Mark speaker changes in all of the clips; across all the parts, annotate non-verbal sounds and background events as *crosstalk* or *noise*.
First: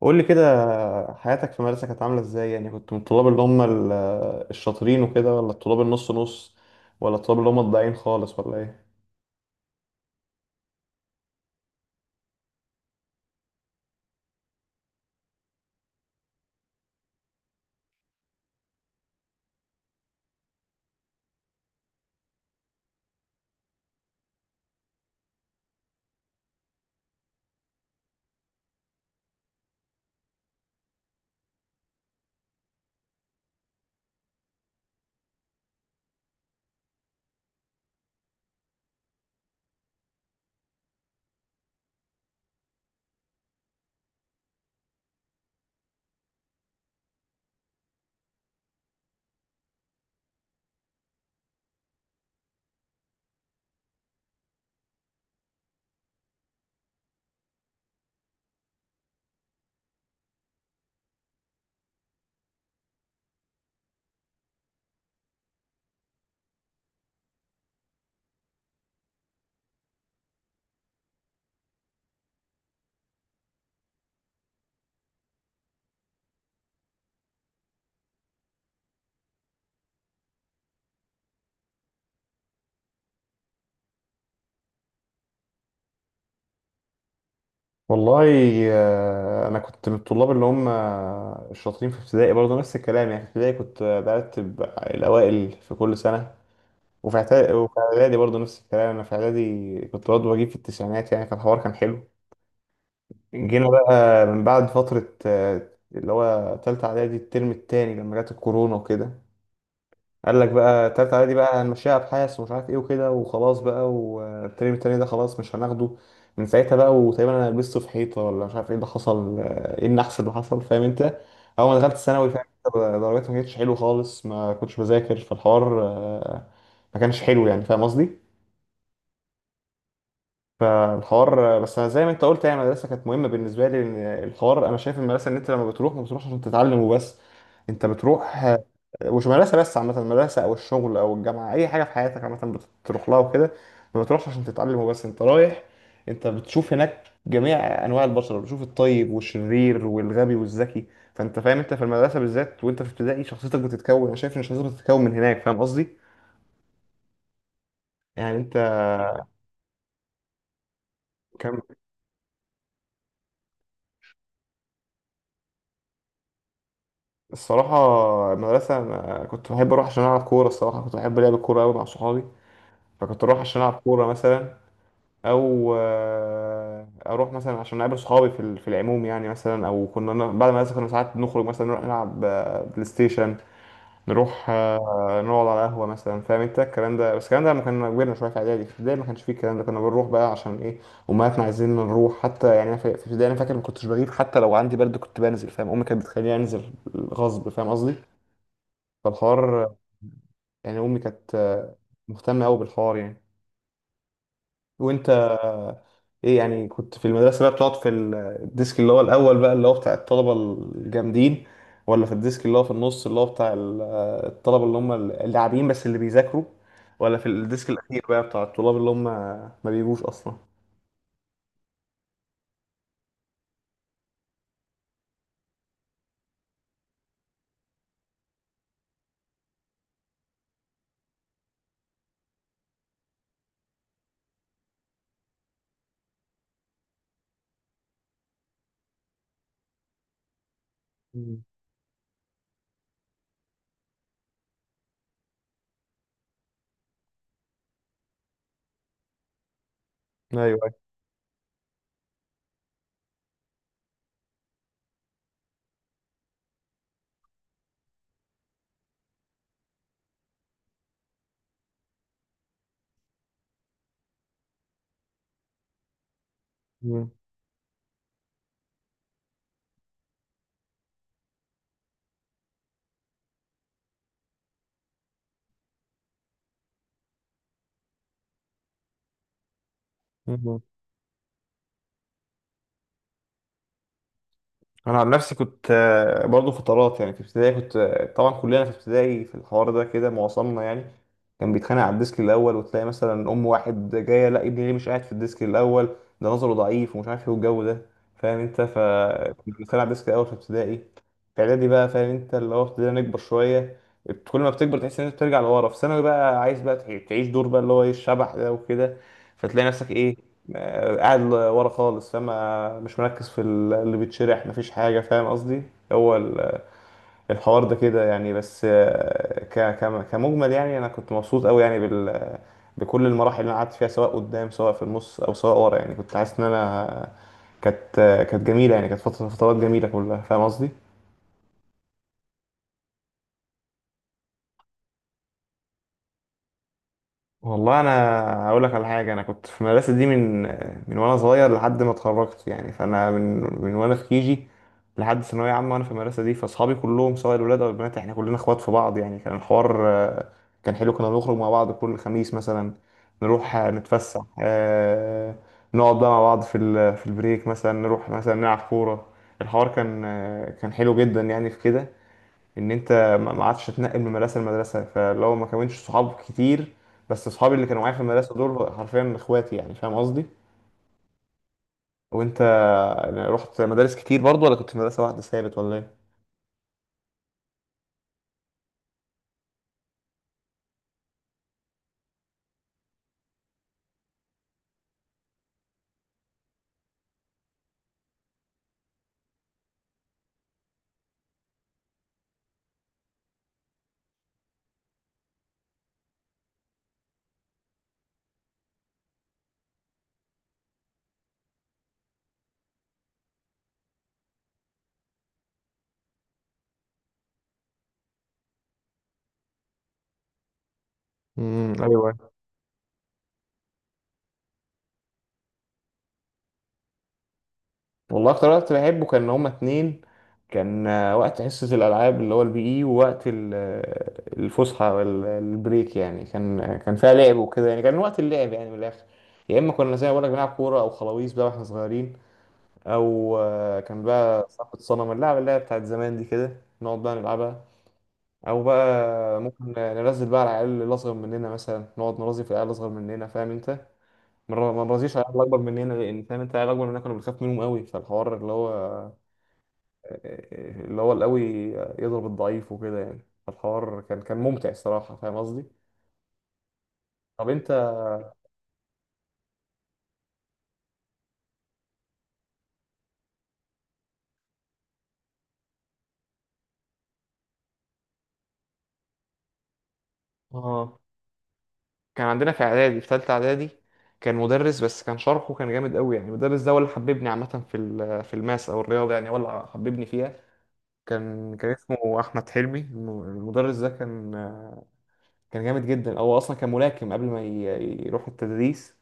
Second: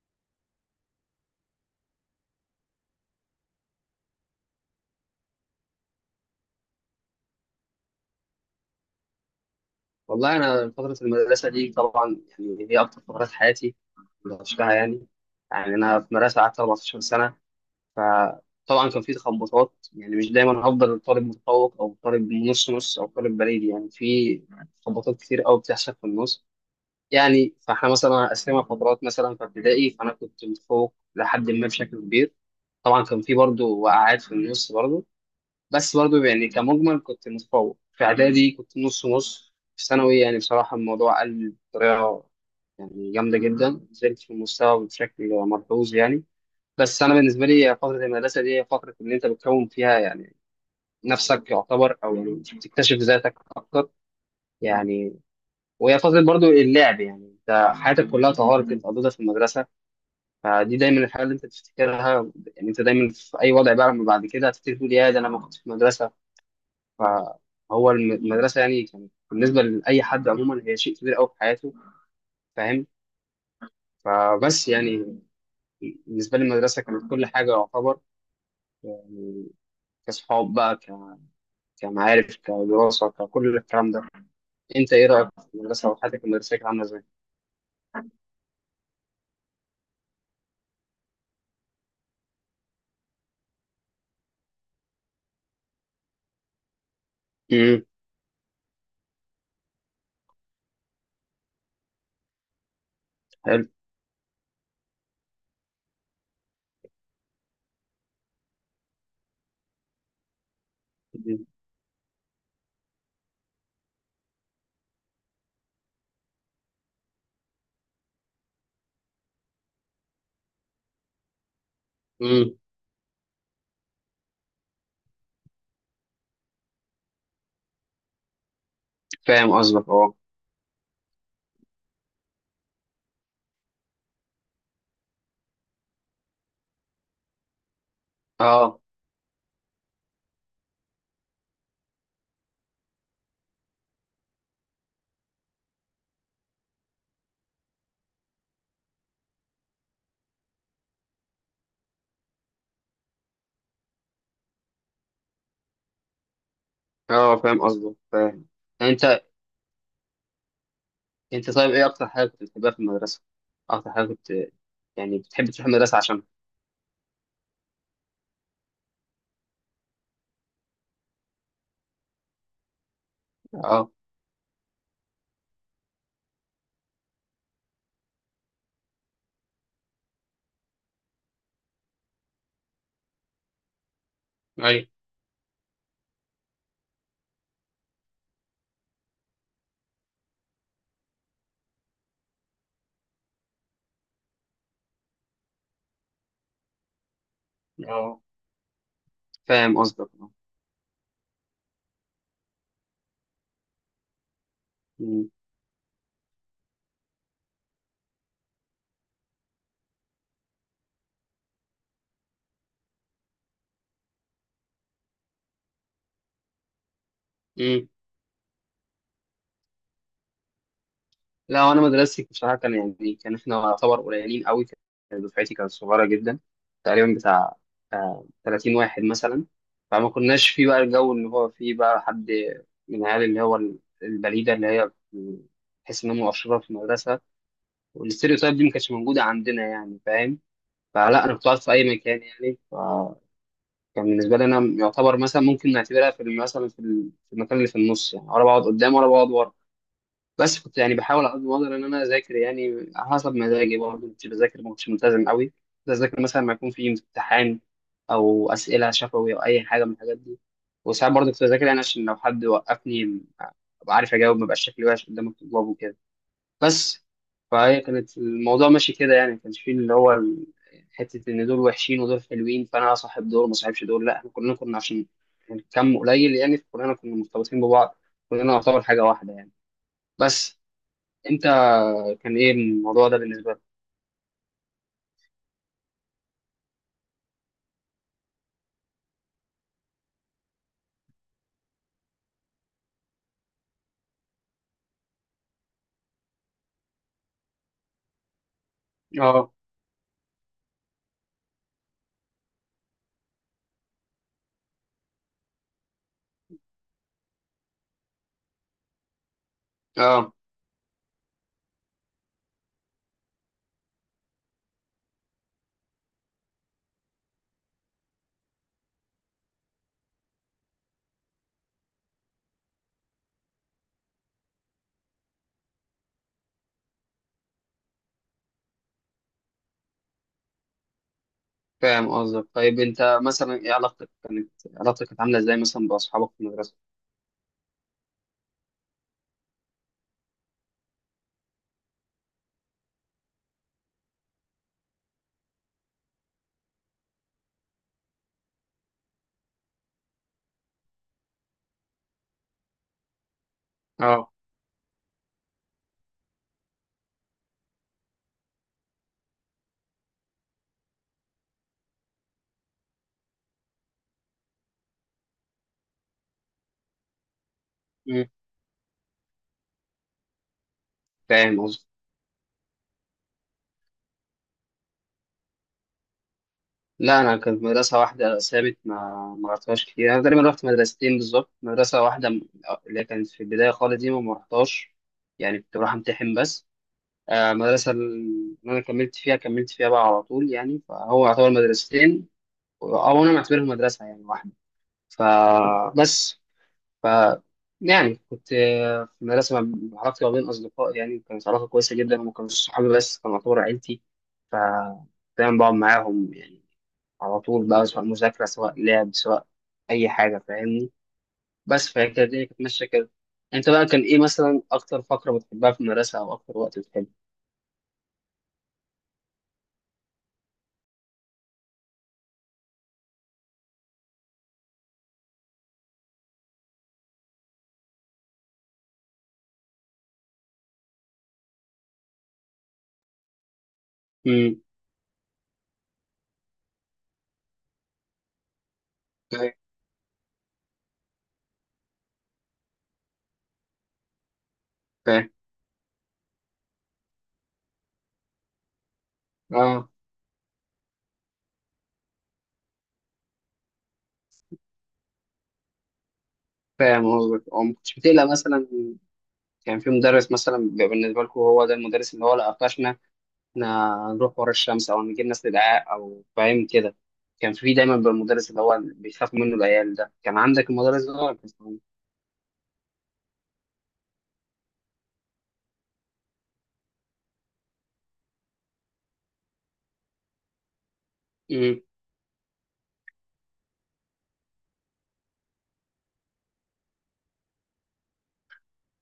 Speaker 1: قول لي كده، حياتك في المدرسة كانت عاملة ازاي؟ يعني كنت من الطلاب اللي هم الشاطرين وكده، ولا الطلاب النص نص، ولا الطلاب اللي هم الضايعين خالص، ولا ايه؟
Speaker 2: والله أنا فترة المدرسة دي طبعا يعني هي أكتر فترات حياتي اللي عشتها يعني. أنا في مدرسة قعدت 14 سنة. فطبعا كان في تخبطات، يعني مش دايما هفضل طالب متفوق أو طالب نص نص أو طالب بريد، يعني في تخبطات كتير أوي بتحصل في النص يعني. فإحنا مثلا قسمنا فترات، مثلا في ابتدائي فأنا كنت متفوق لحد ما بشكل كبير. طبعا كان في برضه وقعات في النص برضه، بس برضه يعني كمجمل كنت متفوق. في اعدادي كنت نص نص. في ثانوي يعني بصراحه الموضوع قل بطريقه يعني جامده جدا، نزلت في المستوى بشكل ملحوظ يعني. بس انا بالنسبه لي فتره المدرسه دي هي فتره اللي انت بتكون فيها يعني نفسك، يعتبر او يعني بتكتشف ذاتك اكتر يعني. وهي فتره برضو اللعب، يعني انت حياتك كلها طوارئ كنت قضيتها في المدرسه. فدي دايما الحاجه اللي انت بتفتكرها، يعني انت دايما في اي وضع بقى لما بعد كده هتفتكر تقول يا ده انا ما كنت في المدرسه. فهو المدرسة يعني كانت بالنسبة لأي حد عموما هي شيء كبير أوي في حياته، فاهم؟ فبس يعني بالنسبة لي المدرسة كانت كل حاجة يعتبر، يعني كصحاب بقى، كمعارف، كدراسة، ككل الكلام ده. أنت إيه رأيك في المدرسة وحياتك المدرسية كانت عاملة إزاي؟
Speaker 1: والله، انا كنت من الطلاب اللي هم الشاطرين في ابتدائي برضه، نفس الكلام. يعني في ابتدائي كنت برتب الاوائل في كل سنة، وفي
Speaker 2: امم.
Speaker 1: اعدادي برضه نفس الكلام. انا في اعدادي كنت برضه بجيب في التسعينات، يعني فالحوار كان حلو.
Speaker 2: حلو.
Speaker 1: جينا بقى من بعد فترة، اللي هو تالتة اعدادي الترم التاني، لما جت الكورونا وكده. قال لك بقى تالتة إعدادي بقى هنمشيها أبحاث ومش عارف إيه وكده، وخلاص بقى، والترم التاني ده خلاص مش هناخده. من ساعتها بقى، وتقريبا أنا لبسته في حيطة، ولا مش عارف إيه اللي حصل، إيه النحس اللي حصل، فاهم أنت؟ أول ما دخلت ثانوي، فاهم
Speaker 2: امم.
Speaker 1: أنت، درجاتي ما كانتش حلوة خالص، ما كنتش بذاكر، فالحوار ما كانش حلو، يعني فاهم قصدي؟
Speaker 2: فاهم قصدك. أه،
Speaker 1: فالحوار، بس انا زي ما انت قلت، يعني المدرسه كانت مهمه بالنسبه لي، لأن الحوار انا شايف المدرسه ان انت لما بتروح ما بتروحش عشان تتعلم وبس. انت بتروح
Speaker 2: أه،
Speaker 1: مش مدرسة بس، عامة المدرسة أو الشغل أو الجامعة، أي حاجة في حياتك عامة بتروح لها وكده، ما بتروحش عشان تتعلم وبس. أنت رايح، أنت بتشوف هناك جميع أنواع البشر، بتشوف الطيب والشرير والغبي والذكي. فأنت فاهم، أنت في المدرسة بالذات، وأنت في ابتدائي شخصيتك بتتكون، أنا شايف إن شخصيتك بتتكون من هناك، فاهم قصدي؟
Speaker 2: أه، فاهم قصدك،
Speaker 1: يعني
Speaker 2: فاهم.
Speaker 1: أنت
Speaker 2: يعني أنت أنت
Speaker 1: كان.
Speaker 2: طيب، إيه أكتر حاجة كنت بتحبها في المدرسة؟ أكتر حاجة كنت يعني بتحب تروح المدرسة عشانها؟
Speaker 1: الصراحة، المدرسة أنا كنت بحب أروح عشان ألعب كورة. الصراحة كنت بحب لعب الكورة أوي مع صحابي، فكنت أروح عشان ألعب
Speaker 2: أه.
Speaker 1: كورة مثلا، او اروح مثلا عشان اقابل صحابي في العموم يعني، مثلا، او بعد ما كنا ساعات نخرج مثلا، نروح نلعب بلاي ستيشن، نروح نقعد على قهوه مثلا، فاهم انت الكلام ده. بس الكلام ده لما كنا كبرنا شويه في اعدادي، في ابتدائي ما كانش فيه الكلام ده، كنا بنروح بقى عشان ايه؟ امهاتنا عايزيننا نروح حتى. يعني أنا في ابتدائي، انا فاكر ما كنتش بغيب حتى لو عندي برد، كنت بنزل، فاهم؟ امي كانت بتخليني انزل غصب، فاهم قصدي؟
Speaker 2: أيوه،
Speaker 1: فالحوار،
Speaker 2: فاهم قصدك، اه.
Speaker 1: يعني امي كانت مهتمه قوي بالحوار يعني. وانت
Speaker 2: مم.
Speaker 1: ايه؟ يعني كنت في المدرسة بقى بتقعد في الديسك اللي هو الأول بقى، اللي هو بتاع الطلبة الجامدين؟ ولا في الديسك اللي هو في النص، اللي هو بتاع الطلبة اللي هم اللاعبين بس اللي بيذاكروا؟ ولا في الديسك
Speaker 2: مم.
Speaker 1: الأخير بقى، بتاع الطلاب اللي هم ما بيجوش أصلا؟
Speaker 2: لا، وانا مدرستي بصراحه كان يعني كان احنا يعتبر قليلين قوي، كان دفعتي كانت صغيره جدا، تقريبا بتاع 30 واحد مثلا. فما كناش فيه بقى الجو اللي هو فيه بقى حد من العيال اللي هو البليده اللي هي تحس انها مؤشره في المدرسه، والاستيريوتايب دي ما كانتش موجوده عندنا يعني، فاهم؟ فلا انا
Speaker 1: مم.
Speaker 2: كنت قاعد في اي مكان يعني، فكان بالنسبه لي انا يعتبر مثلا ممكن نعتبرها في ال- مثلا في ال- في المكان اللي في النص، يعني ولا بقعد قدام ولا بقعد ورا. بس
Speaker 1: أيوه.
Speaker 2: كنت يعني بحاول على قد ما اقدر ان انا اذاكر، يعني على حسب مزاجي برضه كنت بذاكر، ما كنتش ملتزم قوي. كنت اذاكر مثلا لما يكون في امتحان او اسئله شفوي او اي حاجه من الحاجات دي. وساعات برضه كنت بذاكر يعني عشان لو حد وقفني ابقى عارف اجاوب، ما بقاش شكلي وحش قدام الطلاب وكده بس.
Speaker 1: أيوه.
Speaker 2: فهي كانت الموضوع ماشي كده، يعني ما كانش فيه اللي هو حته ان دول وحشين ودول حلوين فانا اصاحب دول ما اصاحبش دول. لا، احنا كلنا كنا عشان كم قليل يعني، فكلنا كنا مرتبطين ببعض، كلنا نعتبر حاجه واحده يعني. بس
Speaker 1: مم.
Speaker 2: انت كان ايه الموضوع ده بالنسبه لك؟
Speaker 1: انا عن نفسي كنت، برضو فترات. يعني في ابتدائي كنت، طبعا كلنا في ابتدائي في الحوار ده كده، معظمنا يعني كان بيتخانق على الديسك الاول. وتلاقي مثلا ام واحد جايه: لا، ابني ليه مش قاعد في الديسك الاول؟ ده نظره ضعيف، ومش عارف ايه والجو ده، فاهم انت؟ ف
Speaker 2: اه،
Speaker 1: كنا بنتخانق على الديسك الاول في ابتدائي. في اعدادي بقى، فاهم انت، اللي هو ابتدينا نكبر شويه. كل ما بتكبر تحس ان انت بترجع لورا. في ثانوي بقى عايز بقى تعيش دور بقى، اللي هو ايه الشبح ده وكده. فتلاقي نفسك ايه؟
Speaker 2: اه،
Speaker 1: قاعد ورا خالص، فما مش مركز في اللي بيتشرح، مفيش حاجة، فاهم قصدي؟ هو الحوار ده كده يعني. بس كمجمل يعني، أنا كنت مبسوط أوي يعني بكل المراحل اللي أنا قعدت فيها، سواء قدام، سواء في النص، أو سواء ورا. يعني كنت حاسس إن أنا كانت كانت جميلة، يعني كانت فترات جميلة كلها، فاهم قصدي؟
Speaker 2: فاهم قصدك. طيب انت مثلا ايه علاقتك كانت، عامله ازاي مثلا باصحابك في المدرسه؟
Speaker 1: والله، انا هقول لك على حاجه. انا كنت في المدرسه دي من وانا صغير لحد ما اتخرجت. يعني فانا من وانا في كيجي لحد ثانويه عامه وانا في المدرسه دي. فاصحابي كلهم، سواء الولاد او البنات، احنا كلنا اخوات في بعض. يعني كان الحوار كان حلو. كنا بنخرج مع بعض كل خميس مثلا، نروح نتفسح،
Speaker 2: اه.
Speaker 1: نقعد بقى مع بعض في البريك مثلا، نروح مثلا نلعب كوره. الحوار كان، كان حلو جدا يعني. في كده ان انت ما عادش تتنقل من مدرسه لمدرسه، فلو ما كونتش صحاب كتير. بس صحابي اللي كانوا معايا في
Speaker 2: مم.
Speaker 1: المدرسه دول حرفيا اخواتي، يعني فاهم قصدي؟
Speaker 2: فاهم قصدك.
Speaker 1: وانت يعني رحت مدارس كتير برضو، ولا كنت في مدرسه واحده ثابت، ولا ايه؟
Speaker 2: لا انا كانت مدرسه واحده ثابت، ما رحتهاش كتير. انا تقريبا رحت مدرستين بالظبط. مدرسه واحده اللي كانت في البدايه خالص دي ما رحتهاش، يعني كنت بروح امتحن بس. المدرسه اللي انا كملت فيها بقى على طول يعني، فهو يعتبر مدرستين او انا معتبرهم مدرسه يعني واحده فبس. ف يعني كنت في المدرسة علاقتي ما بين أصدقاء يعني كانت علاقة كويسة جدا، وما كانوش صحابي بس كانوا يعتبر عيلتي. ف دايما بقعد معاهم يعني على طول بقى، سواء مذاكرة سواء لعب سواء أي حاجة، فاهمني؟
Speaker 1: امم.
Speaker 2: بس فهي كانت
Speaker 1: ايوه.
Speaker 2: الدنيا كانت ماشية كده. أنت بقى كان إيه مثلا أكتر فقرة بتحبها في المدرسة أو أكتر وقت بتحبه؟
Speaker 1: والله، اكتر وقت بحبه كان هما اتنين. كان وقت حصة الألعاب اللي هو البي إي، ووقت الفسحة والبريك. يعني كان، كان فيها لعب وكده. يعني كان وقت اللعب يعني، من الآخر. يا إما كنا زي ما بقولك بنلعب كورة أو خلاويص بقى واحنا صغيرين، او كان بقى
Speaker 2: امم.
Speaker 1: صاحبة صنم، اللعبة اللي هي بتاعت زمان دي كده، نقعد بقى نلعبها. او بقى
Speaker 2: فاهم،
Speaker 1: ممكن ننزل بقى على العيال اللي اصغر مننا، مثلا نقعد نرازي في العيال الاصغر مننا، فاهم انت؟ ما نرازيش على
Speaker 2: فاهم.
Speaker 1: العيال الاكبر مننا، لان فاهم انت العيال الاكبر مننا كنا بنخاف منهم قوي. فالحوار اللي هو،
Speaker 2: أه،
Speaker 1: القوي يضرب الضعيف وكده يعني. فالحوار كان ممتع الصراحة، فاهم قصدي؟
Speaker 2: فاهم قصدك.
Speaker 1: طب
Speaker 2: أه
Speaker 1: انت؟
Speaker 2: ما كنتش بتقلق مثلا، كان في مدرس مثلا بيبقى بالنسبة لكم هو ده المدرس اللي هو لا قفشنا إحنا نروح ورا الشمس أو نجيب ناس للدعاء أو فاهم كده، كان في دايما بالمدرس اللي هو بيخاف منه العيال ده، كان عندك
Speaker 1: اه،
Speaker 2: المدرس ده ولا
Speaker 1: كان عندنا في اعدادي، في ثالثه اعدادي كان مدرس، بس كان شرحه كان جامد قوي. يعني المدرس ده هو اللي حببني عامه في الماس او الرياضه، يعني هو اللي حببني فيها. كان،
Speaker 2: امم.
Speaker 1: اسمه احمد حلمي. المدرس ده كان، جامد جدا. هو اصلا كان ملاكم قبل ما يروح التدريس.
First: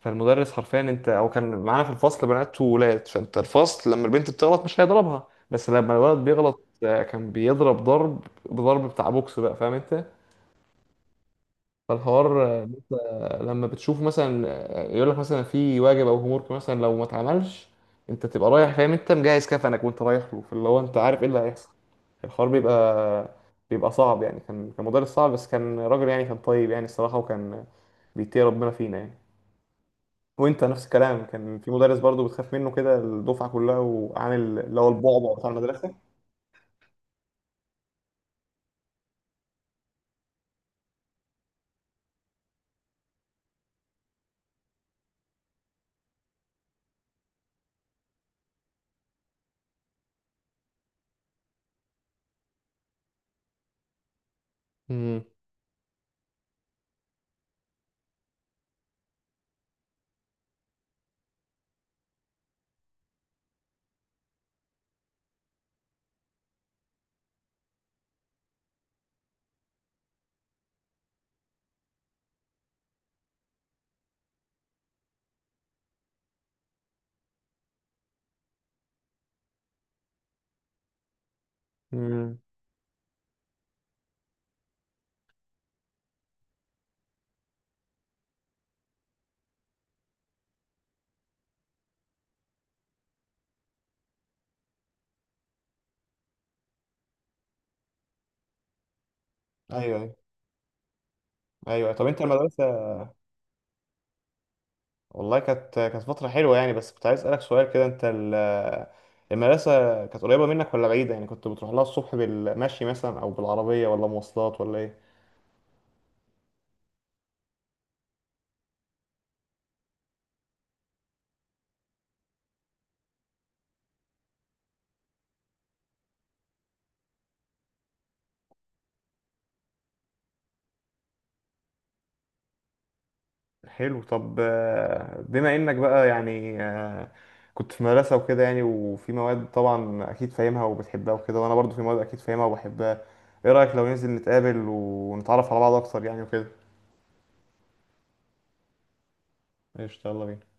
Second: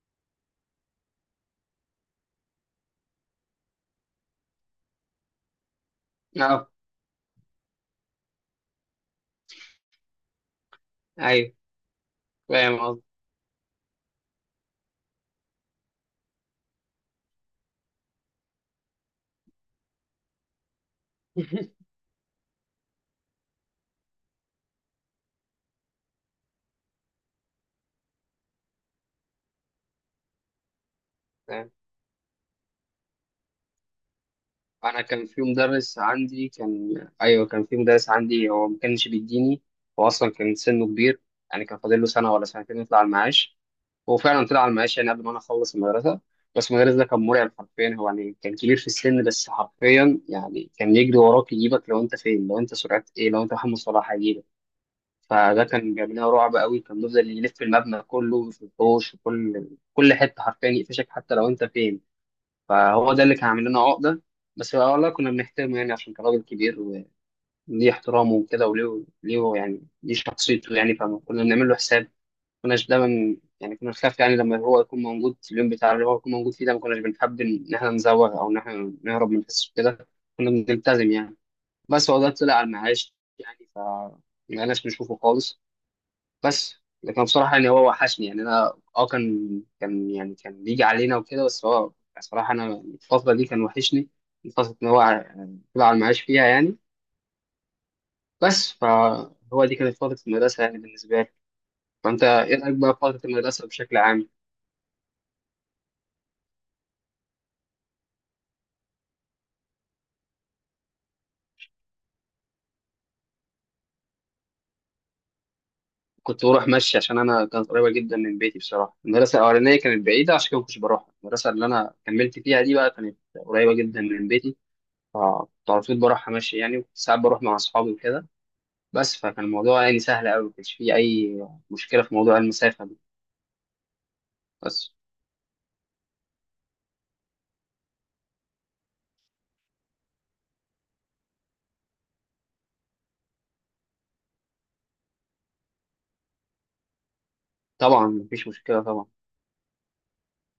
Speaker 1: فالمدرس حرفيا انت، او كان معانا في الفصل بنات وولاد. فانت الفصل لما البنت بتغلط مش هيضربها، بس لما الولد بيغلط،
Speaker 2: اه،
Speaker 1: كان بيضرب ضرب، بضرب بتاع بوكس بقى، فاهم انت؟
Speaker 2: ايوه،
Speaker 1: فالحوار
Speaker 2: فاهم
Speaker 1: لسه،
Speaker 2: قصدي.
Speaker 1: لما بتشوف مثلا يقول لك مثلا في واجب او هومورك مثلا لو ما اتعملش، انت تبقى رايح، فاهم انت، مجهز كفنك وانت رايح له. فاللي هو انت عارف ايه اللي هيحصل.
Speaker 2: *laughs*
Speaker 1: الحوار بيبقى صعب. يعني كان مدرس صعب، بس كان راجل، يعني كان طيب يعني الصراحة، وكان بيتقي ربنا فينا يعني. وانت نفس الكلام، كان في
Speaker 2: فاهم.
Speaker 1: مدرس برضو بتخاف منه كده الدفعة كلها، وعامل اللي هو
Speaker 2: انا كان
Speaker 1: البعبع
Speaker 2: في
Speaker 1: بتاع المدرسة؟
Speaker 2: مدرس عندي كان ايوه، كان في مدرس عندي هو ما كانش بيديني، هو اصلا كان سنه كبير يعني كان فاضل له سنه ولا سنتين يطلع المعاش. هو فعلا طلع على المعاش يعني قبل ما انا اخلص المدرسه. بس المدرس ده كان مرعب حرفيا، هو يعني كان كبير في السن بس حرفيا يعني كان يجري وراك يجيبك لو انت فين، لو انت سرعه ايه، لو انت محمد صلاح هيجيبك.
Speaker 1: امم.
Speaker 2: فده كان جاب لنا رعب قوي، كان بيفضل يلف المبنى كله، في الحوش، في كل حته حرفيا يقفشك حتى لو انت فين. فهو ده اللي كان عامل لنا عقده. بس والله كنا بنحترمه يعني عشان كان راجل كبير، وليه احترامه وكده، وليه ليه يعني ليه شخصيته يعني، فكنا بنعمل له حساب. كناش دايما يعني كنا بنخاف يعني لما هو يكون موجود في اليوم بتاع اللي هو يكون موجود فيه ده، ما كناش بنحب ان احنا نزوغ او ان احنا نهرب من الحصص كده، كنا بنلتزم يعني. بس هو ده
Speaker 1: امم.
Speaker 2: طلع على المعاش يعني، ف ما بقناش بنشوفه خالص بس. لكن بصراحة يعني هو وحشني يعني، انا كان بيجي علينا وكده، بس هو بصراحة انا الفترة دي كان وحشني، الفترة ان هو طلع على المعاش فيها يعني. بس فهو دي
Speaker 1: ايوه.
Speaker 2: كانت
Speaker 1: ايوه.
Speaker 2: فترة المدرسة يعني بالنسبة لي.
Speaker 1: ايوه، طب انت
Speaker 2: فانت ايه
Speaker 1: المدرسة.
Speaker 2: رأيك بقى في فترة المدرسة بشكل عام؟
Speaker 1: والله، كانت فترة حلوة يعني. بس كنت عايز أسألك سؤال كده. أنت المدرسة كانت قريبة منك ولا بعيدة؟ يعني كنت بتروح لها الصبح بالمشي مثلا، أو بالعربية، ولا مواصلات، ولا إيه؟
Speaker 2: كنت بروح مشي عشان انا كانت قريبه جدا من بيتي بصراحه. المدرسه الاولانيه كانت بعيده عشان كده ما كنتش بروح، المدرسه اللي انا كملت فيها دي بقى كانت قريبه جدا من بيتي. فكنت على طول بروحها مشي يعني، وكنت ساعات بروح مع اصحابي وكده بس. فكان الموضوع يعني سهل قوي، ما كانش فيه اي مشكله في موضوع المسافه دي
Speaker 1: حلو، طب
Speaker 2: بس.
Speaker 1: بما إنك بقى يعني، كنت في مدرسة وكده يعني، وفي مواد طبعا أكيد فاهمها وبتحبها وكده، وأنا برضو في مواد أكيد فاهمها وبحبها. إيه رأيك لو ننزل نتقابل ونتعرف على بعض أكتر، يعني وكده؟
Speaker 2: طبعا مفيش مشكله طبعا.
Speaker 1: قشطة، يلا بينا.